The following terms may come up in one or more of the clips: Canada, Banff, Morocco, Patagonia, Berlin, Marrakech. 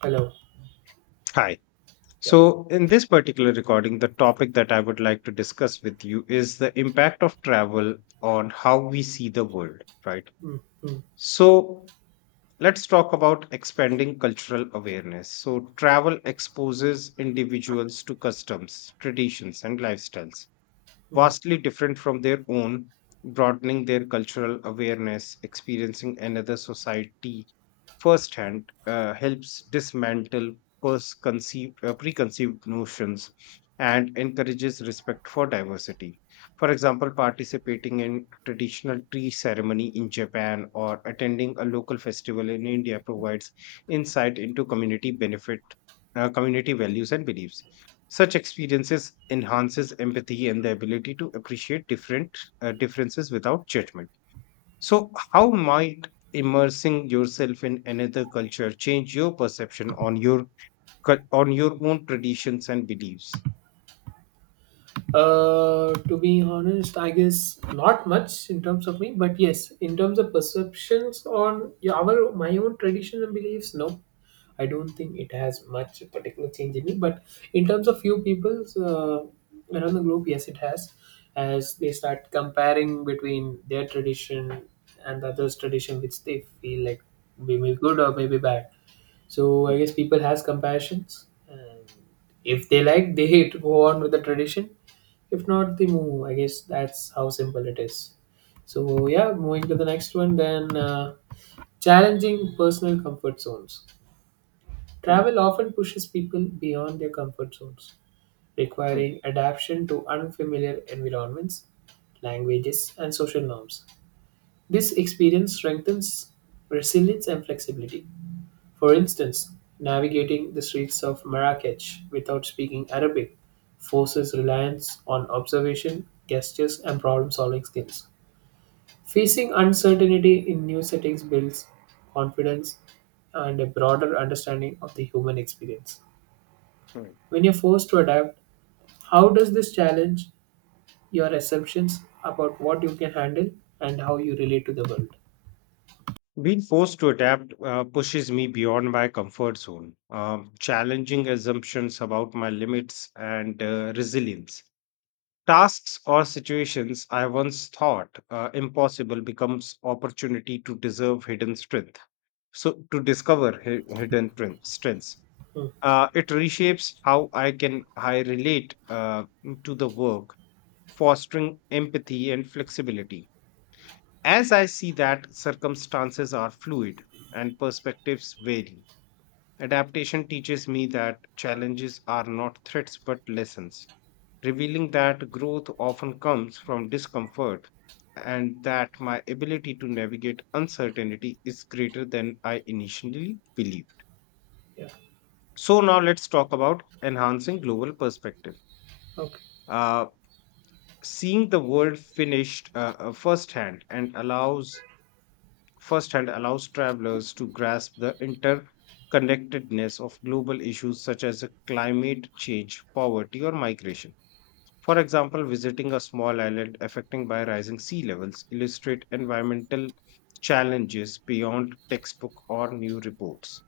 Hello. Hi. Yep. So, in this particular recording, the topic that I would like to discuss with you is the impact of travel on how we see the world, right? Mm, mm, So, let's talk about expanding cultural awareness. So, travel exposes individuals to customs, traditions, and lifestyles mm. vastly different from their own, broadening their cultural awareness, experiencing another society firsthand helps dismantle preconceived notions and encourages respect for diversity. For example, participating in traditional tree ceremony in Japan or attending a local festival in India provides insight into community benefit, community values and beliefs, such experiences enhances empathy and the ability to appreciate different differences without judgment. So, how might immersing yourself in another culture change your perception on your on your own traditions and beliefs? To be honest, I guess not much in terms of me, but yes, in terms of perceptions on yeah, our my own traditions and beliefs, no, I don't think it has much particular change in me. But in terms of few people around the globe, yes, it has, as they start comparing between their tradition and the others' tradition, which they feel like maybe good or maybe bad. So I Mm, guess people has compassions, and if they like, they hate go on with the tradition. If not, they move. I guess that's how simple it is. So yeah, moving to the next one, then challenging personal comfort zones. mm, Travel often pushes people beyond their comfort zones, mm, requiring adaptation to unfamiliar environments, languages, and social norms. This experience strengthens resilience and flexibility. For instance, navigating the streets of Marrakech without speaking Arabic forces reliance on observation, gestures, and problem solving skills. Facing uncertainty in new settings builds confidence and a broader understanding of the human experience. mm. When you're forced to adapt, how does this challenge your assumptions about what you can handle and how you relate to the world? Being forced to adapt pushes me beyond my comfort zone, challenging assumptions about my limits and resilience. Tasks or situations I once thought impossible becomes opportunity to deserve hidden strength, to discover hidden strengths. Hmm, Uh, it reshapes how I can I relate, uh, to the work, fostering empathy and flexibility, as I see that circumstances are fluid and perspectives vary. Adaptation teaches me that challenges are not threats but lessons, revealing that growth often comes from discomfort, and that my ability to navigate uncertainty is greater than I initially believed. yeah, So, now let's talk about enhancing global perspective. okay. Uh, Seeing the world finished firsthand allows travelers to grasp the interconnectedness of global issues such as climate change, poverty, or migration. For example, visiting a small island affected by rising sea levels illustrate environmental challenges beyond textbook or new reports.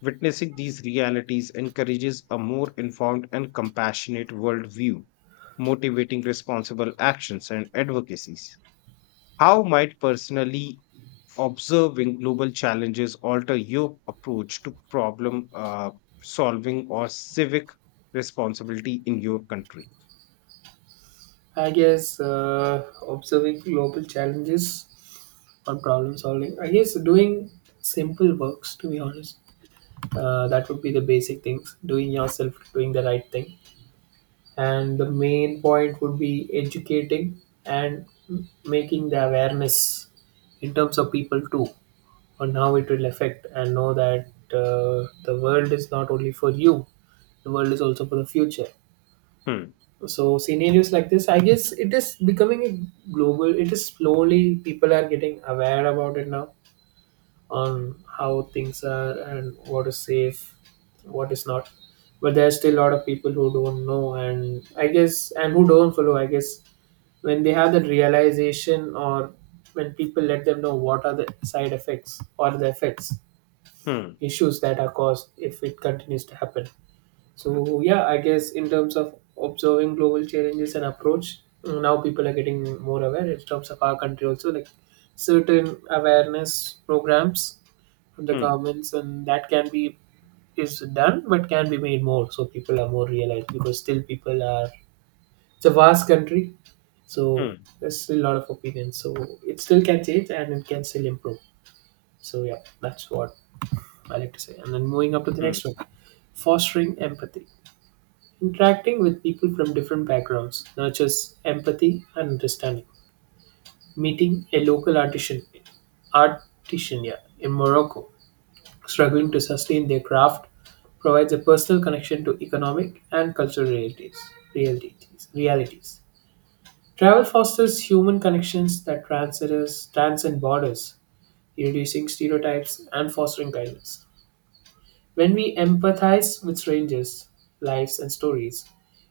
Witnessing these realities encourages a more informed and compassionate worldview, motivating responsible actions and advocacies. How might personally observing global challenges alter your approach to problem solving or civic responsibility in your country? I guess observing global challenges on problem solving. I guess doing simple works, to be honest. That would be the basic things. Doing yourself, doing the right thing. And the main point would be educating and making the awareness in terms of people too on how it will affect and know that the world is not only for you, the world is also for the future. Hmm, So scenarios like this, I guess it is becoming a global, it is slowly people are getting aware about it now on how things are and what is safe, what is not. But there are still a lot of people who don't know, and I guess and who don't follow, I guess when they have that realization, or when people let them know what are the side effects or the effects, hmm, issues that are caused if it continues to happen. So yeah, I guess in terms of observing global challenges and approach, mm, now people are getting more aware in terms of our country also, like certain awareness programs from the hmm. governments, and that can be is done but can be made more so people are more realized, because still people are, it's a vast country, so Mm, there's still a lot of opinions, so it still can change and it can still improve. So yeah, that's what I like to say. And then moving up to the mm, next one, fostering empathy. Interacting with people from different backgrounds nurtures empathy and understanding. Meeting a mm. local artisan yeah, in Morocco, struggling to sustain their craft, provides a personal connection to economic and cultural realities. Realities. Travel fosters human connections that transcend borders, reducing stereotypes and fostering kindness. When we empathize with strangers' lives and stories,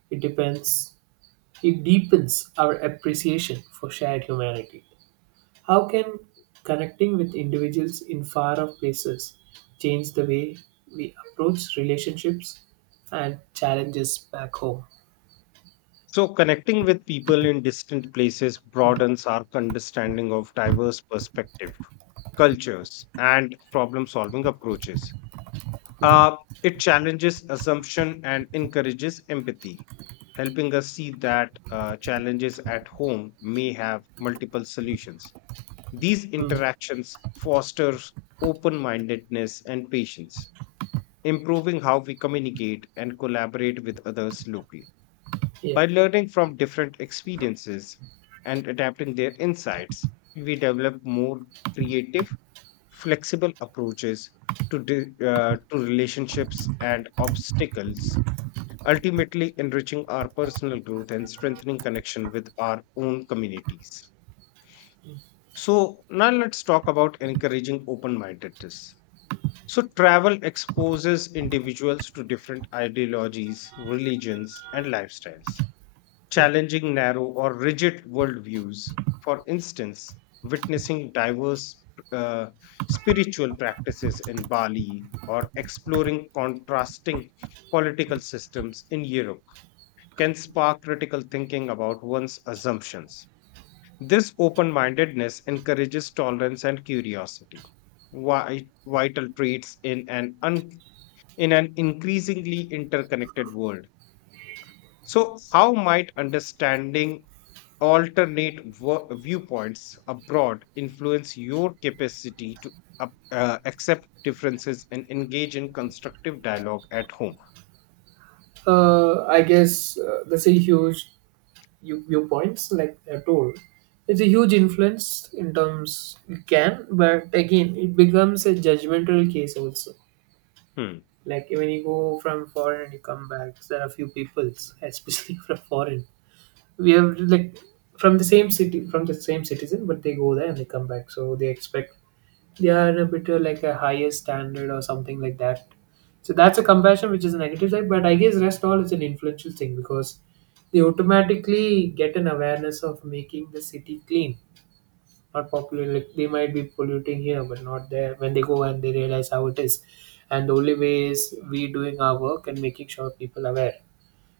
it depends It deepens our appreciation for shared humanity. How can connecting with individuals in far off places change the way we approach relationships and challenges back home? So, connecting with people in distant places broadens our understanding of diverse perspectives, cultures, and problem solving approaches. Mm, Uh, it challenges assumption and encourages empathy, helping us see that challenges at home may have multiple solutions. These mm, interactions foster open mindedness and patience, improving how we communicate and collaborate with others locally. yeah. By learning from different experiences and adapting their insights, we develop more creative, flexible approaches to relationships and obstacles, ultimately enriching our personal growth and strengthening connection with our own communities. So, now let's talk about encouraging open mindedness. So, travel exposes individuals to different ideologies, religions, and lifestyles, challenging narrow or rigid worldviews. For instance, witnessing diverse uh, spiritual practices in Bali or exploring contrasting political systems in Europe can spark critical thinking about one's assumptions. This open mindedness encourages tolerance and curiosity, vital traits in an increasingly interconnected world. So, how might understanding alternate viewpoints abroad influence your capacity to accept differences and engage in constructive dialogue at home? I guess that's a huge viewpoints like I told. It's a huge influence in terms it can, but again, it becomes a judgmental case also. Hmm. Like when you go from foreign and you come back, there are a few peoples, especially from foreign. We have like from the same city, from the same citizen, but they go there and they come back, so they expect they are a bit like a higher standard or something like that. So that's a comparison which is a negative side, but I guess rest all is an influential thing because they automatically get an awareness of making the city clean, not popular, like they might be polluting here but not there, when they go and they realize how it is. And the only way is we doing our work and making sure people are aware,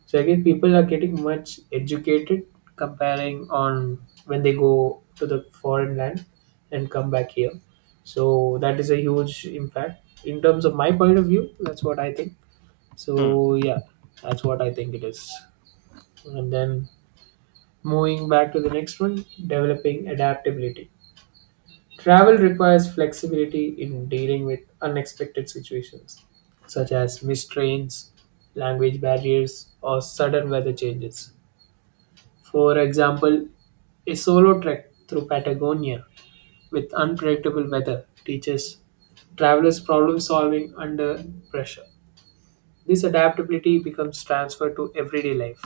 so again people are getting much educated, comparing on when they go to the foreign land and come back here. So that is a huge impact in terms of my point of view, that's what I think. So Hmm. yeah, that's what I think it is. And then moving back to the next one, developing adaptability. Travel requires flexibility in dealing with unexpected situations, such as missed trains, language barriers, or sudden weather changes. For example, a solo trek through Patagonia with unpredictable weather teaches travelers problem solving under pressure. This adaptability becomes transferred to everyday life,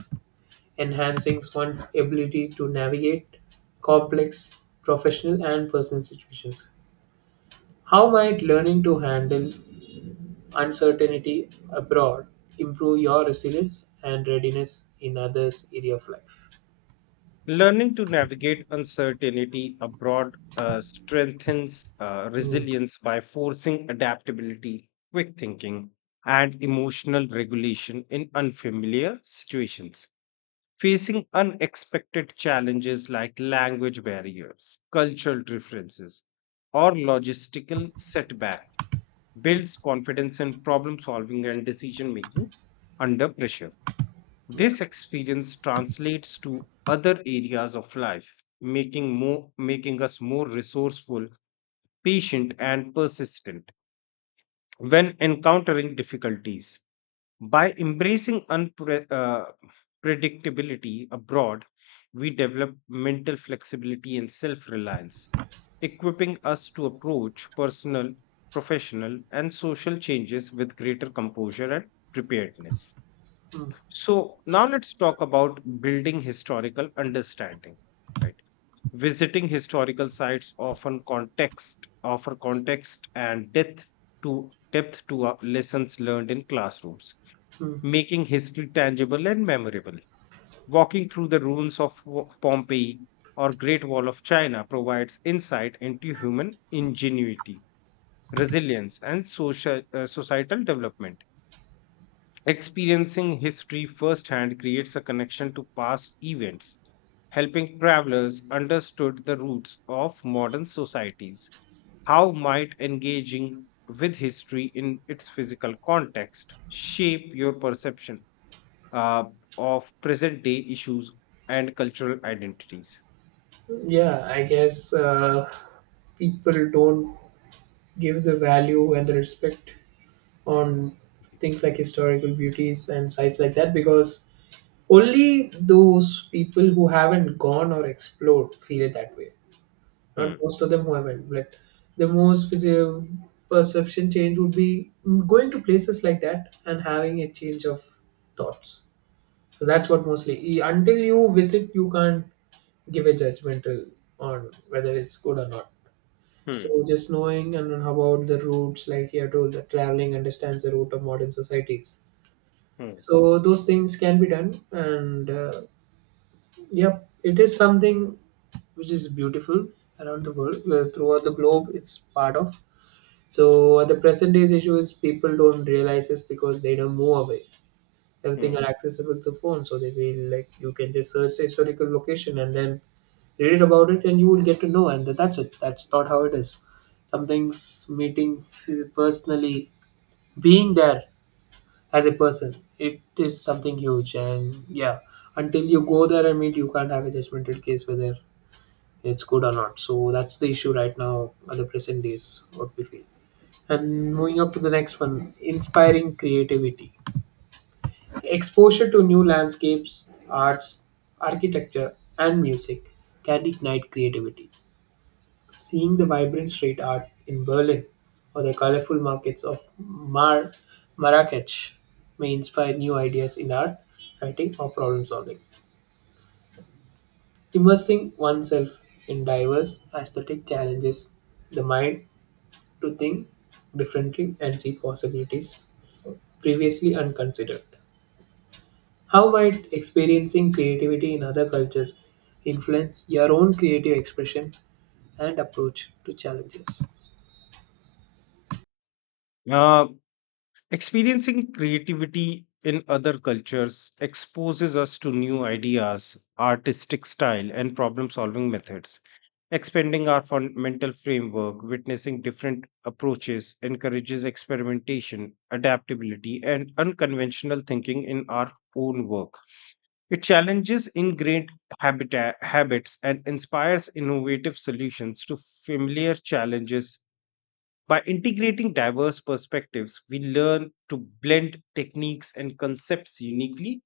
enhancing one's ability to navigate complex professional and personal situations. How might learning to handle uncertainty abroad improve your resilience and readiness in others' area of life? Learning to navigate uncertainty abroad strengthens Mm, resilience by forcing adaptability, quick thinking, and emotional regulation in unfamiliar situations. Facing unexpected challenges like language barriers, cultural differences, or logistical setback builds confidence in problem solving and decision making under pressure. yeah. This experience translates to other areas of life, making us more resourceful, patient, and persistent when encountering difficulties. By embracing unpredictability abroad, we develop mental flexibility and self reliance, equipping us to approach personal, professional, and social changes with greater composure and preparedness. So, now let's talk about building historical understanding, right? Visiting historical sites often context offer context and depth to lessons learned in classrooms, Mm. making history tangible and memorable. Walking through the ruins of Pompeii or Great Wall of China provides insight into human ingenuity, resilience, and social societal development. Experiencing history firsthand creates a connection to past events, helping travelers understood the roots of modern societies. How might engaging with history in its physical context shape your perception uh, of present day issues and cultural identities? Yeah, I guess people don't give the value and the respect on things like historical beauties and sites like that, because only those people who haven't gone or explored feel it that way. Not Hmm, most of them who haven't, but the most perception change would be going to places like that and having a change of thoughts. So that's what mostly. Until you visit, you can't give a judgmental on whether it's good or not. hmm, So just knowing, and then how about the routes, like here told, that traveling understands the route of modern societies. hmm, So those things can be done, and yep, it is something which is beautiful around the world, throughout the globe. It's part of. So the present day's issue is people don't realize this because they don't move away. Everything hmm. are accessible through phone, so they will like you can just search the historical location and then read about it, and you will get to know. And that's it. That's not how it is. Something's meeting personally, being there as a person, it is something huge. And yeah, until you go there and meet, you can't have a judgmental case with there it's good or not. So that's the issue right now at the present days, what we feel. And moving up to the next one, inspiring creativity. Exposure to new landscapes, arts, architecture, and music can ignite creativity. Seeing the vibrant street art in Berlin or the colorful markets of Marrakech may inspire new ideas in art, writing, or problem solving. Immersing oneself in diverse aesthetic challenges the mind to think differently and see possibilities previously unconsidered. How might experiencing creativity in other cultures influence your own creative expression and approach to challenges? Uh, Experiencing creativity in other cultures exposes us to new ideas, artistic style, and problem solving methods. Expanding our mental framework, witnessing different approaches encourages experimentation, adaptability, and unconventional thinking in our own work. It challenges ingrained habits and inspires innovative solutions to familiar challenges. By integrating diverse perspectives, we learn to blend techniques and concepts uniquely,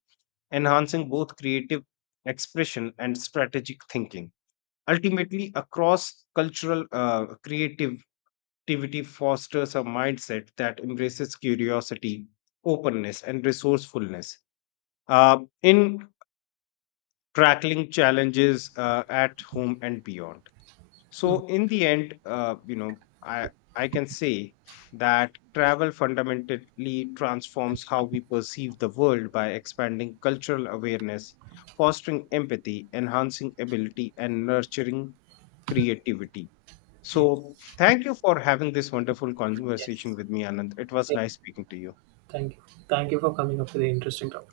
enhancing both creative expression and strategic thinking. Ultimately, a cross cultural creativity fosters a mindset that embraces curiosity, openness, and resourcefulness in tackling challenges at home and beyond. So, in the end, I can say that travel fundamentally transforms how we perceive the world by expanding cultural awareness, fostering empathy, enhancing ability, and nurturing creativity. So Yes. thank you for having this wonderful Yes. conversation with me, Anand. It was Same. nice speaking to you. Thank you. Thank you for coming up with an interesting topic.